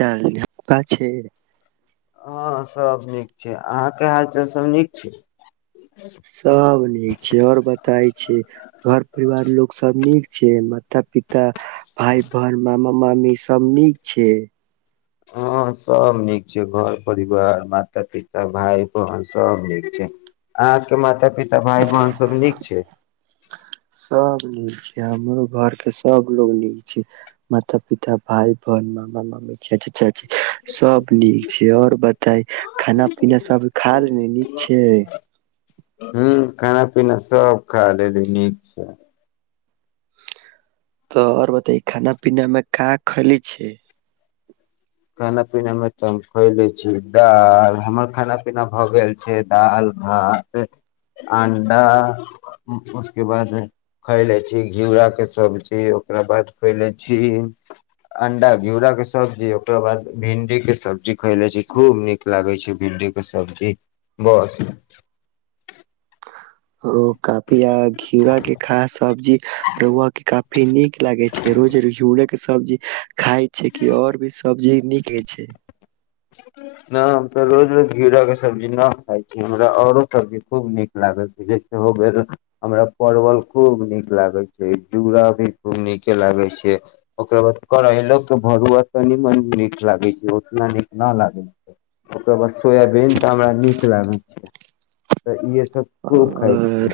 चका छै हँ सब नीक छै अहाँ के हालचाल सब नीक छै सब नीक छै आओर बताय छै घर परिवार लोक सब नीक छै मा ता पिता भाइ बहन मामा मामी सब नीक छै हँ सब नीक छै घर परिवार माता पिता भाय बहन सब नीक छै अहके माता पिता भाइ बहन सब नीक छै सब नीक छै हमरो घर के सबलोग नीक छै माता पिता भाय बहन मामा मामी चाची चाची सब नीक छै आऔर बताई खाना पीना सब खा लेलै नीक छै हँ खाना पीना सब खा लेली नीक छै तऽ आओर बताइ खाना पीनामे का खली छे खाना पीनामे तऽ हम खुए लैत छी दाल हमर खाना पीना भऽ गेल छै दालि भात अणडा उसके बाद खए लै छी घिउराके सब्जी ओकरा बाद खुए ले छी अंडा घिउराके सब्जी ओरा बाद भिंडी के सब्जी खैले छी खूब नीक लागे छैय भिंडी के सब्जी बस ओ काफी आ घिरा के खास सब्जी रुआ के काफी नीक लागै छैय रोजर गिवरे के सब्जी खााय छैय कि और भी सब्जी नीक रहै छैय नहि हम तऽ रोज रोज घीर के सब्जी न खाइ छी हमरा आऔरो सब्जी खूब नीक लागे छैय जैसे हो गेल हमरा परवल खूब नीक लागैत छैय झूरा भी खूब नीके लागे छैय ओकर बाद करैलोक के भरुआ तनि म नीक लागे छैय उतना न न लागल ओकररा बाद सोयाबीन तऽ हमरा नीक खिलाबै छिय तऽ इे सब खाय छी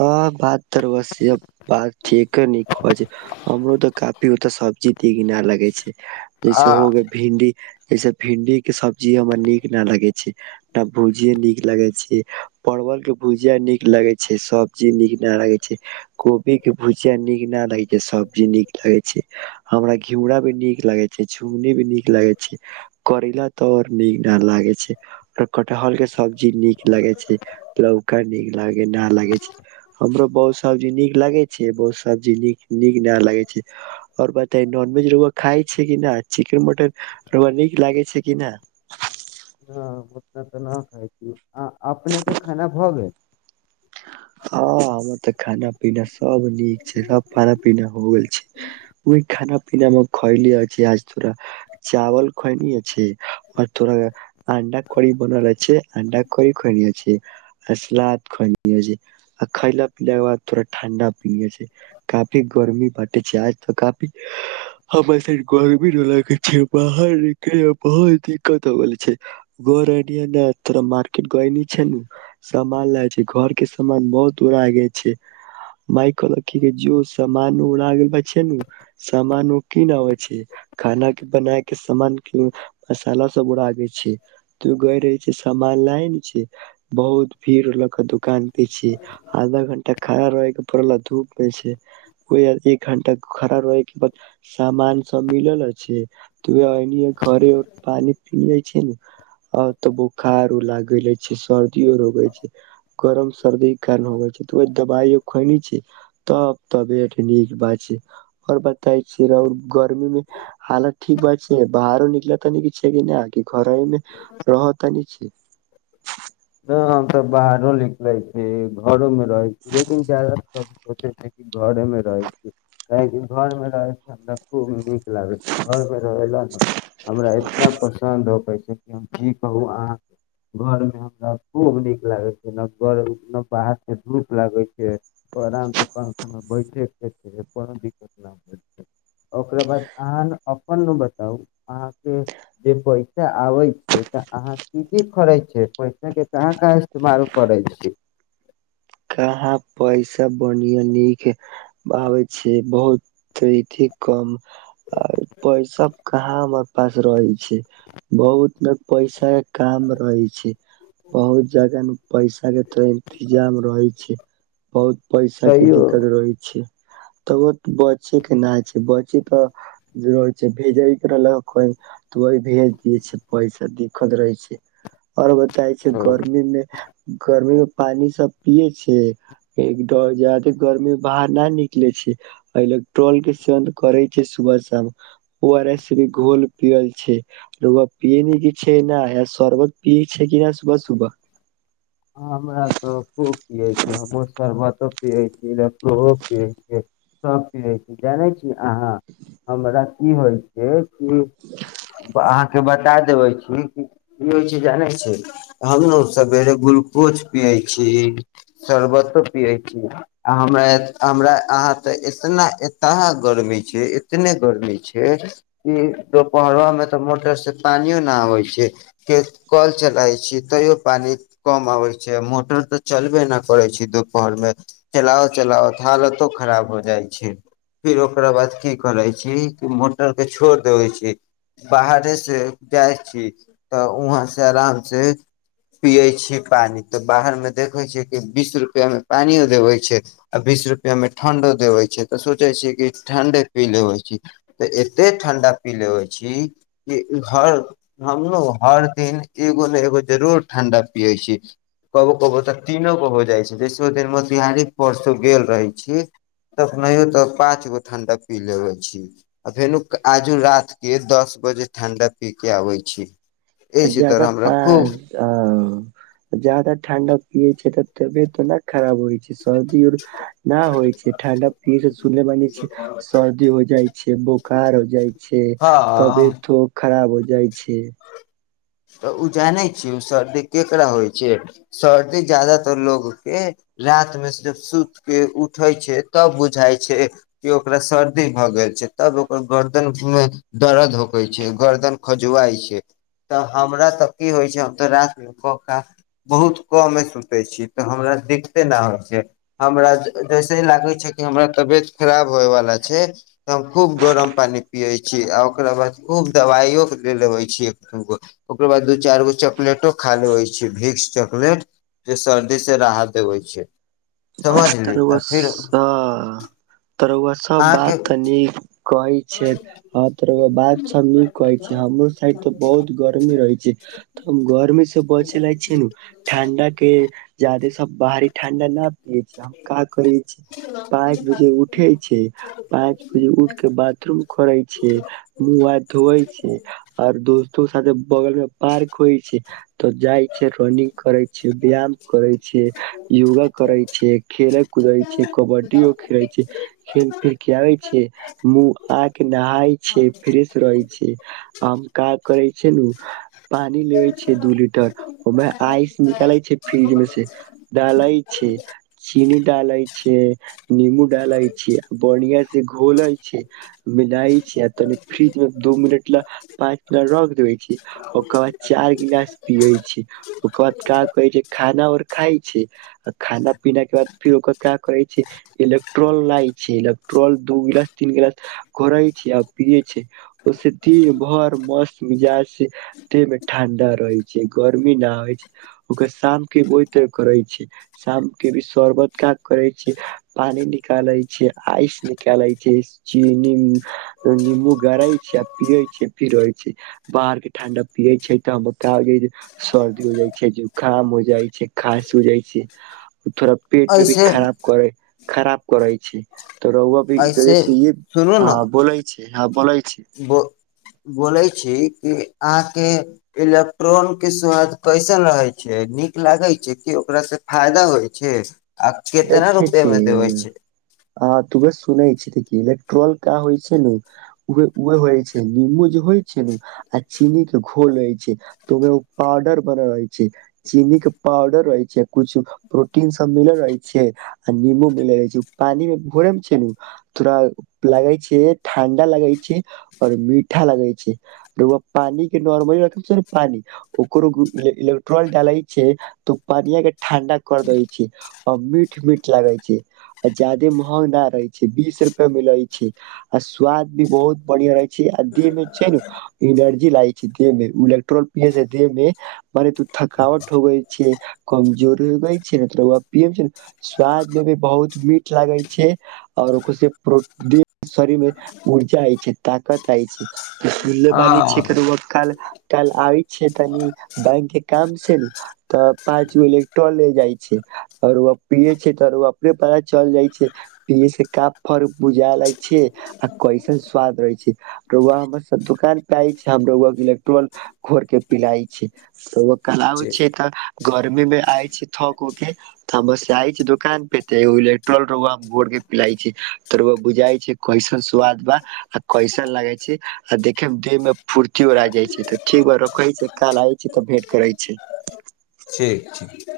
ह भात [unintelligible] जीति गि न लगे छैय जैसे आ होग भिन्डी जसे भिंडी के सब्जी हमरा नीक न लगे छैय न भुजिये नीक लागे छैय परवल के भुजिया नीक लगै छैय सब्जी नीक नहि लागै छैय कोबीके भुजिया नीक नहि लागै छैय सब्जी नीक लागै छैय हमरा घिउरा भी नीक लागै छैय झुङ्गनी भी नीक लागै छैय करैला तर नीक नहि लागै छैय आओ कटहरके सब्जी नीक लागै छैय त नीक लाग ना लागे छैय हमरो बहुत सब्जी नीक लागे छैय बहुत सब्जी न नीक ना लागे छैय आओर बताे नॉनवेज र खााय छैय कि न चिकेन मटन र नीक लागे छैय कि न ह [unintelligible] आ अपनेके खाना भऽ गेल ह त खाना पीना सब नीक छैय सब खाना पीना हो गेल छैय ओहि खाना पिना हम खैली अछि छ चावल खनि अछि तोरा अण्डा करी बनल अच्छे अण्डा करी खायने अछि आ सलाद खुनि आ खायला पीलााक के बाद थोड़ा ठंडा पी काफी गर्मी बाँटे छैय आज तऽ काफी हम सा गरमी ल छैय बाहर न बहुत दिक्कत होर थो मार्केट ग छैय सान लाग घर के सामान बहुत उड़ गे छैय मााय कहलक जो सामान उड़ा गेल छैय न सामान उ कीन आबे छैय खाना के बनाय के सामान मसाला सब उड़ गे छैय तो ग रहे छै सामान ला ने छैय बहुत भीड़ होलक क पी छी आधा घण्टा खड़ा रहे के पड़ल धूप मे से एक घंटा खड़ा रहे के बाद सामान सब मिलल छैय त ए घरेर पानी पिने छैय ने आ तऽ बोखार लागे छैय सर्दी आर होगे छैय गरम सर्दीक के कारण होब छैय तऽ दबाइ ख छैय तब तबियत नीक बात छैय आओर बताै छियर गर्मी मे हालत ठीक बात छैय बाहरो निकल त छैय कि नहि घर मे रहऽ त न छैय ह हम त बाहरो निकले छी घरो मे रह लेकिन जााद क सोचै छी कि घरेमे रहै छी काहेकि घरमे रहै छैय हमरा खूब नीक लागै छैय घरमे रह ला ने हमरा इतना पसन्द होकै छैय कि हम की कहू अहाँके घरमे हम नहि खूब नीक लागै छैय ने गर नहि बाहरसँ धूप लागै छैय ओ आरामसँ पङ्खामे बैठैके कोनो दिक्कत नहि होइ छैय ओकरा बाद अहाँ ने अपन ने बताउ अहाँके जे पैसा आबै छैय तऽ अहाँ की की करै छैय पैस के कहाँ काँ इस्तेमाल करै छी कहाँ पैसा बढ़िया नीक आबै छै बहुत अ कम आ पैसा कहाँ हमर पास रहे छै बहुत ने पैसा काम रहे छै बहुत जगह ने पैसा के तो इंतजाम रहे छै बहुत पैसा के तैयो दिक्कत रहै छै तऽ ओ बचे के नहि छै बचे तऽ छै भेजैके रहलक कोइ तऽ वह भेज दियै छै पैसा दिक्कत रहै छै आओर बताय छै गर्मी मे गर्मी मे पानी सब पीए छै एकद जाादे गर्मी बाहर न निकले छै एहि लग ट्रोल के सेवन करे छै सुबह शाम ओ आर एस भी घोल पियल छै र पियए क छै शरबत पियै छै कि नहि सुबह सुबह हमरा तऽ खू पियै छै हमहूँ शरबतो पियैत छी लको पियै छै सभ पियैत छी जानै छी अहाँ हमरा की होइत छै कि अहाँके बता देबै छी कि की होइत छै जानैत छी हम ने सवेरे गुल कूछ पियै छी शरबतो पियै छी आ हमरा हमरा अहाँ तऽ इतना एतहा गर्मी छै इतने गर्मी छै कि दुपहरामे तऽ मोटरसँ पानिओ नहि आबैत छै के कल चलाै छी तैयो पानि कम अबै छै मोटर तऽ चलबे नहि करै छै दुपहरमे चलाओ चलाओ तऽ हालतो खराब हो जाइ छै फिर ओकरा बाद की करै छी कि मोटरके छोड़ि देबै छी बाहरेसँ जाइ छी तऽ वहाँ से आराम से पियै छी पानि तऽ बाहरमे देखै छियै कि बीस रुपैआमे पानियो देबै छै आ बीस रुपैआमे ठण्डो देबै छै तऽ सोचै छियै कि ठण्डे पी लेबइ छी तऽ एते ठण्डा पी लेबइ छी कि हर हमरो हर दिन एगो ने एगो जरूर ठण्डा पियै छी कबो कबहु तऽ तीनो गो हो जाइ छै बिसो देिन मोतिहारी परसू गेल रहै छी तखनहिो तऽ पाँच गो ठण्डा पी लेबै छी आ फेरो आजू रातिके दस बजे ठण्डा पी कऽ आबै छी तऽ एहि जायदा तरह हमरा खूब पास आउ ज्यादा ठाण्डा पीए छै त तऽबियत न खराब होइ छै सर्दीर उर न होइ छै ठणडा पी स सुनने वानी छी सर्दी हो जाइ छै बोखार हो जाइ छै हँ तबियतो खराब हो जाइ छ तऽ ओ जानै छियै ओ सर्दी ककरा होइ छै सर्दी जादातर लोकके राातमे सिर्फ सुति कऽ उठै छै तब बुझाइ छै कि ओकरा सर्दी भऽ गेल छै तब ओकर गरदनमे दर्द होकै छै गरदन खजुआइ छै तऽ हमरा तऽ की होइ छै हम तऽ राातमे कका बहुत कमे सुतै छी तऽ हमरा दिक्कते नहि होइ छै हमरा जैसे ही लागै छै कि हमरा तबियत खराब होइवला छै तऽ हम खूब गरम पानि पियै छी आ ओकरा बाद खूब दबाइयओे ले लबै छिय दु गो ओकर बाद दू चार गो चॉकलेटो खा लेबे छी भिक्स चॉकलेट जे सर्दी स राहत देबे छै त समझली रउआ आ स फिर त रउआ सब बात अहाँके तनीक कहै छै ह तोर बात सब नीक कहै छै हमरो साइड तऽ बहुत गर्मी रहे छै तऽ हम गर्मी से बचय ले छी ने ठंडा के जा्यादे सब बाहरी ठंडा न पिय छै हम हमरा कहै छै पाँच बजे उठे छै पाँच बजे उठ के बाद बाथरूम खोरे छै मुह हाथ धोवै छै आऔर दोस्तो साथ बगल मे पार्क होइ छै तऽ जाइ छै रनिंग करे छै व्यायाम करे छै योगा करे छै खेले कूदे छै कबड्डीयो खेले छै खेल फिर आबेय छिय मुह आ के नहााय छिय फ्रेश रहे छै आ काज करे छै नु पानी लेबे छै दू लीटर ओहिमे आइस निकाले छै फ्रिज मे से डाले छै चीनी डालै छै निबू डाले छी बढ़िया से घोले छी मिलय छी आ तनि फ्रिज मे दू मिनट ल पाच मिनट रख देबे छी ओकर बाद चार गिलास पियै छी ओकर बाद का कहै छै खाना आओर खााय छै त खानप पीनाके बाद फेर ओकर काकरे छै इलेक्ट्रॉन लाइट छि इलेकट्रोल दू गिलास तीन गिलास घोरइ छी आ पिए छी ओ से दिन भर मस्त मिजाज से दे मे ठंडा रहै छै गर्मी ना होइ छै ओकर शाम के ओइत करै छै शाम के भी शर्बत काज करै छियै पानि निकालै छियै आइस निकालै छी चीनी निम्बू गड़ै छीये आ पियै छी फिरै छी बाहरके ठण्डा पियै छी तऽ हमरा बुखार होजेय छै सर्दी हो जाइ छै जुकाम हो जाइ छै खाँसी हो जाइ छै थोड़ा पेट मे भी ऐसे खराब करै खराब करै छै तऽ रउआ भी ऐसे रौआस इहे आ बोलै छै हँ बोलेत बो बोलै छी कि अहाँके इलेक्ट्रॉनक के स्वाद कैसन रहै छै नीक लागै छै कि ओकरा से फायदा होइ छै आ केतना देखै रुपआ छी मे देबै छै आहा त उहे सुने छी देख इलेक्ट्रोल का होय छै नू उहे उहे होय छै नीमबू जे होइ छै नू आ चीनी के घोल रहय छै त ओमे पाउडर बनल रहे छै चीनी के पाउडर रहै छै कुछु प्रोटीन सब मिलल रहै छै छियै आ निबू भि ले जाय छियै पानी मे घोरैयम छियै नु थोड़ा लगे छै ठंडा लगे छै और मीठा लगे छै रैआ पानी के नॉर्मल रखै छै पानी ओकरो इलेक्ट्रोल डाले छीये तऽ पानिया के ठंडा कर दे छिये मीट मीठ लागे छै आ जादे महंगा रहे छै बीस रुपए मिले छै आ स्वाद भी बहुत बढ़िया रहे छै आ एमे छ नु एनर्जी लागै छै देह मे इलेक्ट्रोल पिय से देह मे मने तू थकावट होगई छै कमजोर हो गई छै ने त रौआ प छै स्वाद मे भी बहुत मीठ लागे छै और ओकरो प्रो शरीर मे ऊर्जा आय छै ताकत आय छै मुल बानी छै कर हँ व काल काल आ छै तनी बैंके काम से नु तऽ पाँचगो इलेक्ट्रोन लै जाइ छै रौआ पिये छै त रआ अपने पता चल जाइ छै पियए से का फर्क बुझा ला छै आ कैसन स्वाद रहै छै रोआ हमर सब दुकान पे आय छै हम रोआ के इलेक्ट्रोल घोर के पिलई छै रोआ कल आबै ठीक छै तऽ गर्मी मे आय छै थक उके हम आय छी दुोकान पे ते एगो इलेक्ट्रोल भोर के पिलााय छी त रौआ बुझाय छै कैसन स्वाद बा आ कैसन लागे छै आ देखे मे देह मे फूर्तियो अर आ जाइ छै त ठीक बा रखै छै काल आइ छी तऽ भेट करै छी ठीक ठीक ठीक